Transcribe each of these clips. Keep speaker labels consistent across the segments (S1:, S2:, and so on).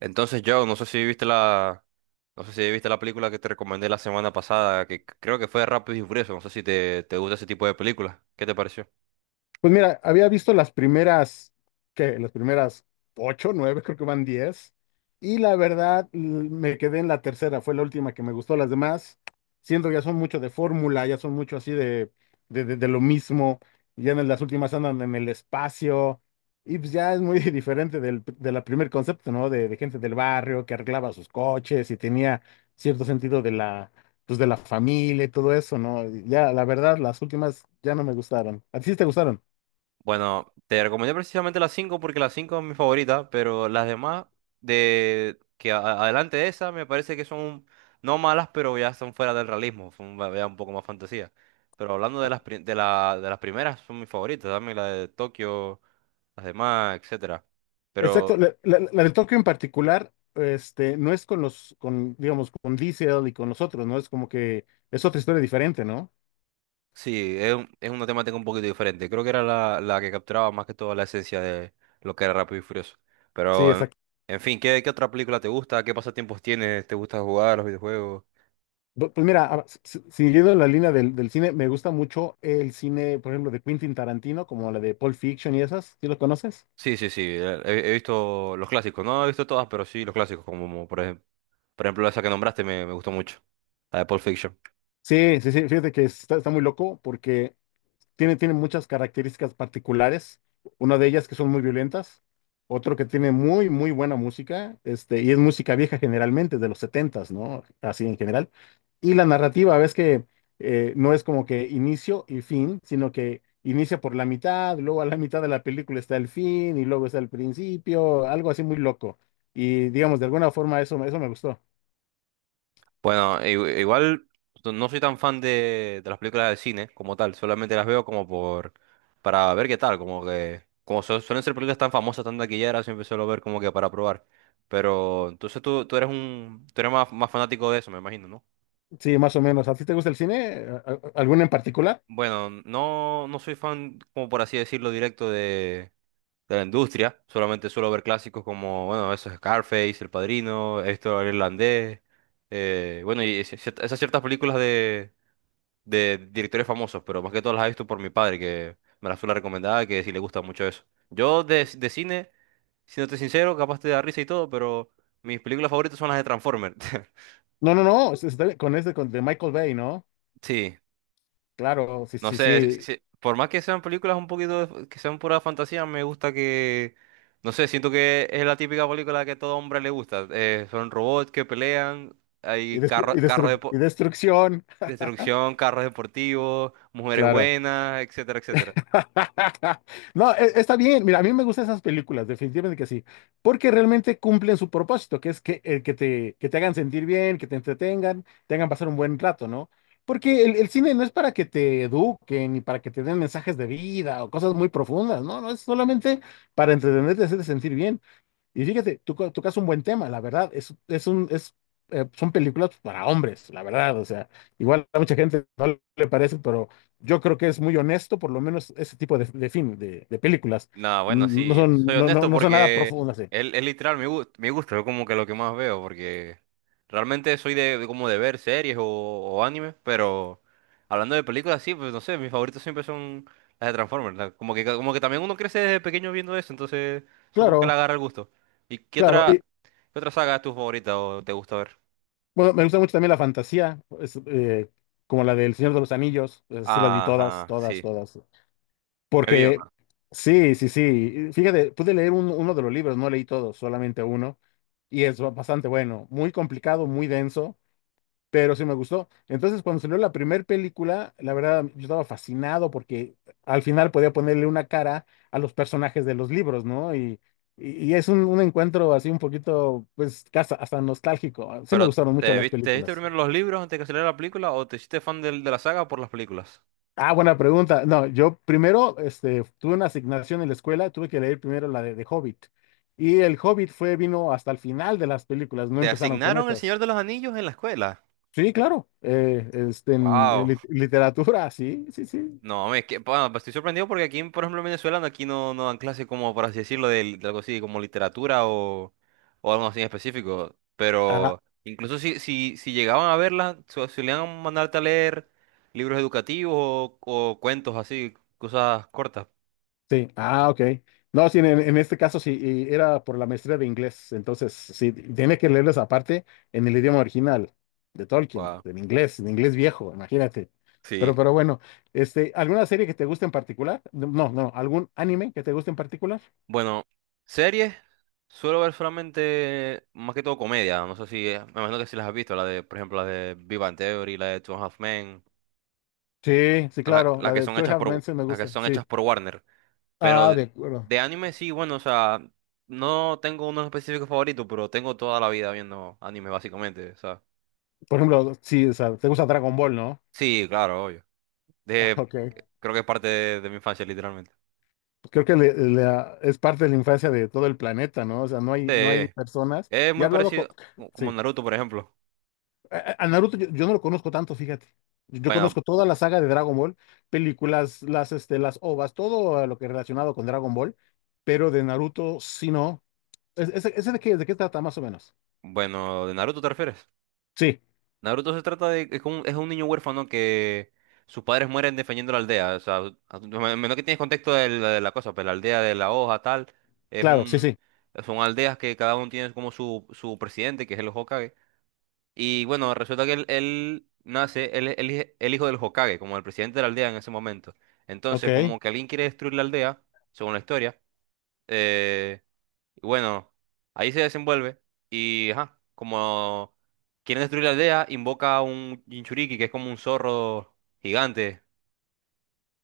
S1: Entonces, yo no sé si viste la, no sé si viste la película que te recomendé la semana pasada, que creo que fue Rápido y Furioso. No sé si te gusta ese tipo de películas. ¿Qué te pareció?
S2: Pues mira, había visto las primeras ocho, nueve, creo que van 10. Y la verdad, me quedé en la tercera, fue la última que me gustó. Las demás, siento que ya son mucho de fórmula, ya son mucho así de lo mismo. Ya en las últimas andan en el espacio. Y pues ya es muy diferente del, de la primer concepto, ¿no? De gente del barrio que arreglaba sus coches y tenía cierto sentido de la, pues de la familia y todo eso, ¿no? Ya, la verdad, las últimas ya no me gustaron. ¿A ti sí te gustaron?
S1: Bueno, te recomendé precisamente las 5 porque las 5 es mi favorita, pero las demás de que adelante de esa me parece que son no malas, pero ya son fuera del realismo, ya un poco más fantasía. Pero hablando de las pri- de la, de las primeras son mis favoritas, dame la de Tokio, las demás, etcétera.
S2: Exacto,
S1: Pero
S2: la de Tokio en particular, no es con los, con, digamos, con Diesel y con los otros, ¿no? Es como que es otra historia diferente, ¿no?
S1: sí, es una temática un poquito diferente. Creo que era la que capturaba más que todo la esencia de lo que era Rápido y Furioso.
S2: Sí,
S1: Pero,
S2: exacto.
S1: en fin, ¿ qué otra película te gusta? ¿Qué pasatiempos tienes? ¿Te gusta jugar los videojuegos?
S2: Pues mira, a- si- si, siguiendo la línea del, del cine, me gusta mucho el cine, por ejemplo, de Quentin Tarantino, como la de Pulp Fiction y esas, ¿sí lo conoces?
S1: Sí, sí, sí. He visto los clásicos. No he visto todas, pero sí los clásicos. Como por ejemplo esa que nombraste me gustó mucho. La de Pulp Fiction.
S2: Sí, sí, sí, fíjate que está muy loco porque tiene muchas características particulares, una de ellas que son muy violentas, otro que tiene muy, muy buena música, y es música vieja generalmente, de los 70s, ¿no? Así en general. Y la narrativa, ves que no es como que inicio y fin, sino que inicia por la mitad, luego a la mitad de la película está el fin y luego está el principio, algo así muy loco. Y digamos, de alguna forma eso, eso me gustó.
S1: Bueno, igual no soy tan fan de las películas de cine como tal, solamente las veo como por, para ver qué tal, como que, suelen ser películas tan famosas, tan taquilleras, siempre suelo ver como que para probar. Pero entonces tú eres tú eres más fanático de eso, me imagino, ¿no?
S2: Sí, más o menos. ¿A ti te gusta el cine? ¿Alguno en particular?
S1: Bueno, no, no soy fan, como por así decirlo, directo de la industria, solamente suelo ver clásicos como, bueno, eso es Scarface, El Padrino, esto el irlandés, bueno, esas ciertas películas de directores famosos, pero más que todo las he visto por mi padre, que me las fue la recomendada, que sí le gusta mucho eso. Yo de cine, siéndote sincero, capaz te da risa y todo, pero mis películas favoritas son las de Transformers.
S2: No, no, no, está bien, de Michael Bay, ¿no?
S1: Sí,
S2: Claro, sí,
S1: no
S2: sí,
S1: sé,
S2: sí.
S1: por más que sean películas un poquito, que sean pura fantasía, me gusta que, no sé, siento que es la típica película que a todo hombre le gusta. Son robots que pelean,
S2: Y,
S1: hay
S2: destru- y
S1: carros
S2: destru- y destrucción,
S1: destrucción, carros deportivos, mujeres
S2: claro.
S1: buenas, etcétera, etcétera.
S2: No, está bien. Mira, a mí me gustan esas películas, definitivamente que sí, porque realmente cumplen su propósito, que es que, que te hagan sentir bien, que te entretengan, te hagan pasar un buen rato, ¿no? Porque el cine no es para que te eduquen ni para que te den mensajes de vida o cosas muy profundas, no, no, es solamente para entretenerte, hacerte sentir bien. Y fíjate, tú tocas un buen tema, la verdad, son películas para hombres, la verdad, o sea, igual a mucha gente no le parece, pero yo creo que es muy honesto, por lo menos ese tipo de, de películas.
S1: No, bueno,
S2: No
S1: sí,
S2: son,
S1: soy
S2: no, no,
S1: honesto
S2: no son nada
S1: porque
S2: profundas, eh.
S1: es literal mi gusto, es como que lo que más veo, porque realmente soy de como de ver series o animes, pero hablando de películas, sí, pues no sé, mis favoritos siempre son las de Transformers, como que también uno crece desde pequeño viendo eso, entonces supongo que le
S2: Claro,
S1: agarra el gusto. ¿Y qué
S2: claro,
S1: otra,
S2: y
S1: qué otra saga es tu favorita o te gusta ver?
S2: bueno, me gusta mucho también la fantasía, es, como la del Señor de los Anillos, esas sí las vi todas,
S1: Ajá,
S2: todas,
S1: sí,
S2: todas.
S1: me vio
S2: Porque, sí, sí, sí. Fíjate, pude leer uno de los libros, no leí todos, solamente uno. Y es bastante bueno, muy complicado, muy denso, pero sí me gustó. Entonces, cuando salió la primera película, la verdad, yo estaba fascinado porque al final podía ponerle una cara a los personajes de los libros, ¿no? Y es un encuentro así un poquito, pues, casi hasta nostálgico. Sí me
S1: pero
S2: gustaron mucho las
S1: te viste
S2: películas.
S1: primero los libros antes de que saliera la película o te hiciste fan de la saga por las películas?
S2: Ah, buena pregunta. No, yo primero este, tuve una asignación en la escuela, tuve que leer primero la de Hobbit. Y el Hobbit fue, vino hasta el final de las películas, no
S1: ¿Te
S2: empezaron con
S1: asignaron el
S2: esas.
S1: Señor de los Anillos en la escuela?
S2: Sí, claro. En, en
S1: Wow.
S2: lit- literatura, sí, sí, sí.
S1: No, es que, bueno, pues estoy sorprendido porque aquí, por ejemplo, en Venezuela, aquí no, no dan clases como, por así decirlo, de algo así como literatura o algo así en específico. Pero incluso si, si, si llegaban a verlas, solían mandarte a leer libros educativos o cuentos así, cosas cortas.
S2: Sí, ah, ok. No, sí, en este caso sí, y era por la maestría de inglés, entonces sí, tiene que leerles aparte en el idioma original de Tolkien,
S1: Wow.
S2: en inglés viejo, imagínate. Pero,
S1: Sí.
S2: pero bueno, ¿alguna serie que te guste en particular? No, no, no, ¿algún anime que te guste en particular?
S1: Bueno, series, suelo ver solamente más que todo comedia. No sé si, me imagino que si las has visto, la de, por ejemplo, la de Big Bang Theory, la de Two and a Half Men,
S2: Sí, sí, claro,
S1: las
S2: la
S1: que
S2: de
S1: son
S2: Two and a
S1: hechas
S2: Half Men
S1: por,
S2: sí me
S1: las que
S2: gusta,
S1: son
S2: sí.
S1: hechas por Warner. Pero
S2: Ah, de acuerdo.
S1: de anime sí, bueno, o sea, no tengo uno específico favorito, pero tengo toda la vida viendo anime básicamente, o sea.
S2: Por ejemplo, sí, o sea, te gusta Dragon Ball, ¿no?
S1: Sí, claro, obvio.
S2: Ah,
S1: De,
S2: ok.
S1: creo que es parte de mi infancia, literalmente.
S2: Pues, creo que es parte de la infancia de todo el planeta, ¿no? O sea, no hay
S1: Sí,
S2: personas.
S1: es
S2: Y he
S1: muy
S2: hablado con...
S1: parecido, como
S2: Sí.
S1: Naruto, por ejemplo.
S2: A Naruto yo no lo conozco tanto, fíjate. Yo
S1: Bueno,
S2: conozco toda la saga de Dragon Ball, películas, las OVAs, todo lo que relacionado con Dragon Ball, pero de Naruto sí no. ¿Ese de qué trata más o menos?
S1: bueno, ¿de Naruto te refieres?
S2: Sí,
S1: Naruto se trata de... es un niño huérfano que sus padres mueren defendiendo la aldea. O sea, menos que tienes contexto de de la cosa, pero la aldea de la hoja, tal, es
S2: claro, sí,
S1: un...
S2: sí.
S1: Son aldeas que cada uno tiene como su presidente, que es el Hokage. Y bueno, resulta que él nace, él es el hijo del Hokage, como el presidente de la aldea en ese momento. Entonces,
S2: Ok.
S1: como que alguien quiere destruir la aldea, según la historia, eh, y bueno, ahí se desenvuelve y, ajá, como quieren destruir la aldea, invoca a un Jinchuriki, que es como un zorro gigante.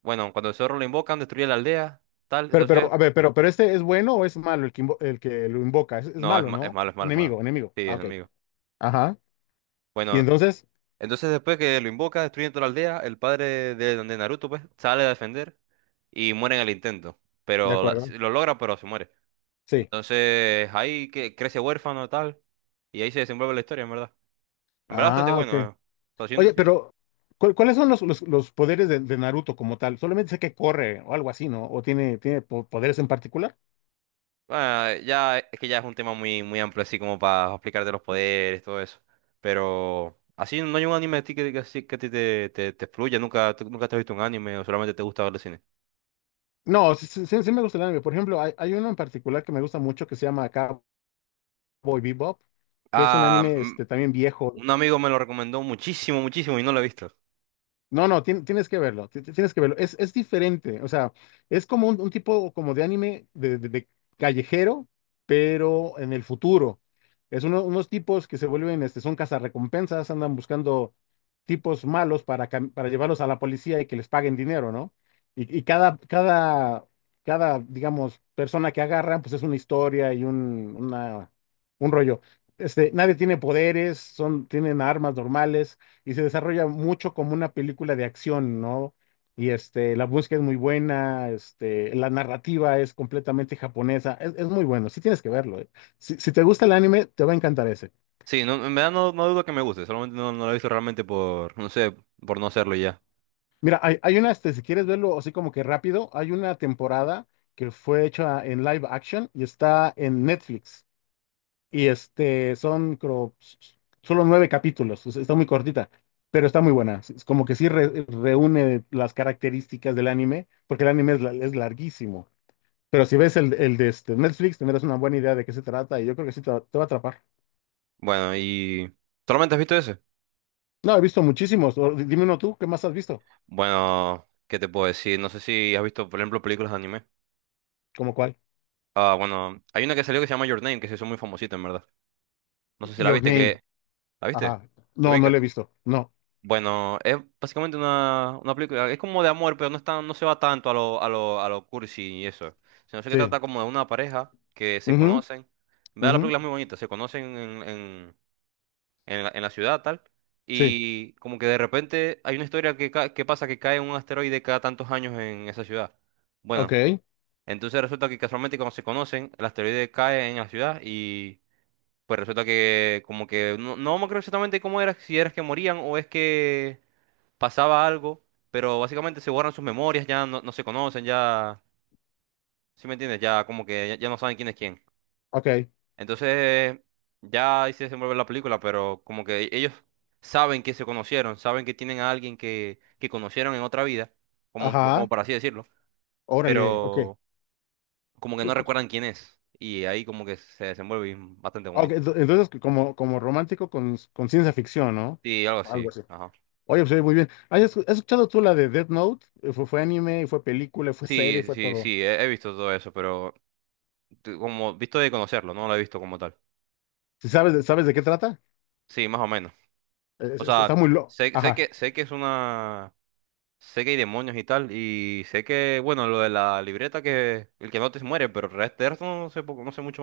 S1: Bueno, cuando el zorro lo invocan, destruye la aldea, tal, entonces...
S2: A ver, pero este es bueno o es malo el que lo invoca? Es
S1: No, es,
S2: malo,
S1: es
S2: ¿no?
S1: malo, es malo, es malo.
S2: Enemigo, enemigo.
S1: Sí, es
S2: Ah, ok.
S1: enemigo.
S2: Ajá. Y
S1: Bueno,
S2: entonces,
S1: entonces después que lo invoca, destruyen toda la aldea, el padre de Naruto, pues, sale a defender y muere en el intento.
S2: de acuerdo.
S1: Sí, lo logra, pero se muere.
S2: Sí.
S1: Entonces ahí que crece huérfano, tal, y ahí se desenvuelve la historia, en verdad. En verdad bastante
S2: Ah, ok.
S1: bueno, eh. O sea,
S2: Oye, pero ¿cuáles son los, los poderes de Naruto como tal? Solamente sé que corre o algo así, ¿no? ¿O tiene, tiene poderes en particular?
S1: Bueno, ya es que ya es un tema muy, muy amplio, así como para explicarte los poderes, todo eso. Pero así no hay un anime a ti así que a ti te fluya, nunca, tú nunca te has visto un anime o solamente te gusta ver el cine.
S2: No, sí, sí me gusta el anime. Por ejemplo, hay uno en particular que me gusta mucho que se llama Cowboy Bebop, que es un
S1: Ah,
S2: anime
S1: mm,
S2: también viejo.
S1: un amigo me lo recomendó muchísimo, muchísimo y no lo he visto.
S2: No, no, tienes que verlo, tienes que verlo. Es diferente, o sea, es como un tipo como de anime de callejero, pero en el futuro. Es unos tipos que se vuelven, son cazarrecompensas, andan buscando tipos malos para, para llevarlos a la policía y que les paguen dinero, ¿no? Y cada, cada, digamos, persona que agarran, pues es una historia y un, un rollo. Nadie tiene poderes, son, tienen armas normales y se desarrolla mucho como una película de acción, ¿no? Y la búsqueda es muy buena, la narrativa es completamente japonesa, es muy bueno, sí tienes que verlo, eh. Si te gusta el anime, te va a encantar ese.
S1: Sí, no, en verdad no, no dudo que me guste, solamente no, no lo he visto realmente por, no sé, por no hacerlo y ya.
S2: Mira, hay una, si quieres verlo así como que rápido, hay una temporada que fue hecha en live action y está en Netflix. Y son, creo, solo nueve capítulos, o sea, está muy cortita, pero está muy buena. Es como que sí reúne las características del anime, porque el anime es, es larguísimo. Pero si ves el de este Netflix, tendrás una buena idea de qué se trata y yo creo que sí te va a atrapar.
S1: Bueno, y... ¿Solamente has visto ese?
S2: No, he visto muchísimos. Dime uno tú, ¿qué más has visto?
S1: Bueno, ¿qué te puedo decir? No sé si has visto, por ejemplo, películas de anime.
S2: ¿Cómo cuál?
S1: Ah, bueno, hay una que salió que se llama Your Name, que se hizo muy famosita, en verdad. No sé si la
S2: Your
S1: viste
S2: Name.
S1: que... ¿La viste?
S2: Ajá.
S1: ¿Te
S2: No, no
S1: ubicas?
S2: lo he visto. No.
S1: Bueno, es básicamente una película... Es como de amor, pero no está, no se va tanto a lo, a lo, a lo cursi y eso. Sino que
S2: Sí.
S1: trata como de una pareja que se
S2: Ujú,
S1: conocen. En verdad la
S2: ujú,
S1: película es muy bonita. Se conocen en la ciudad, tal.
S2: sí.
S1: Y como que de repente hay una historia que, que pasa que cae un asteroide cada tantos años en esa ciudad. Bueno,
S2: Ok.
S1: entonces resulta que casualmente cuando se conocen, el asteroide cae en la ciudad pues resulta que como que no, no me acuerdo exactamente cómo era, si era que morían o es que pasaba algo, pero básicamente se borran sus memorias, ya no, no se conocen, ya, ¿sí me entiendes? Ya como que ya, ya no saben quién es quién.
S2: Ok.
S1: Entonces, ya ahí se desenvuelve la película, pero como que ellos saben que se conocieron, saben que tienen a alguien que conocieron en otra vida, como, como
S2: Ajá.
S1: para así decirlo,
S2: Órale. Ok.
S1: pero como que no recuerdan quién es. Y ahí como que se desenvuelve y bastante
S2: Ah, ok,
S1: bonito.
S2: entonces como, como romántico con ciencia ficción, ¿no?
S1: Sí, algo
S2: Algo
S1: así.
S2: así.
S1: Ajá.
S2: Oye, pues oye, muy bien. ¿Has has escuchado tú la de Death Note? Fue anime, fue película, fue serie,
S1: Sí,
S2: fue
S1: sí,
S2: todo.
S1: sí, he visto todo eso, pero como visto de conocerlo, no lo he visto como tal.
S2: ¿Sí ¿Sabes, sabes de qué trata?
S1: Sí, más o menos. O
S2: Está
S1: sea,
S2: muy loco. Ajá.
S1: sé que es una sé que hay demonios y tal y sé que bueno, lo de la libreta que el que no te muere, pero el resto no sé poco, no sé mucho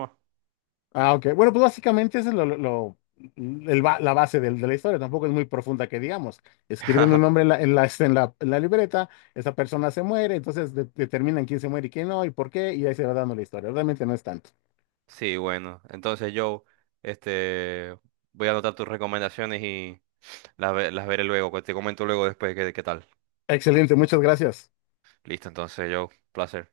S2: Ah, ok. Bueno, pues básicamente esa es la base de la historia. Tampoco es muy profunda que digamos. Escriben
S1: más.
S2: un nombre en la, en la libreta, esa persona se muere, entonces determinan quién se muere y quién no, y por qué, y ahí se va dando la historia. Realmente no es tanto.
S1: Sí, bueno, entonces yo este voy a anotar tus recomendaciones y las veré luego, que te comento luego después qué qué tal.
S2: Excelente, muchas gracias.
S1: Listo, entonces yo, placer.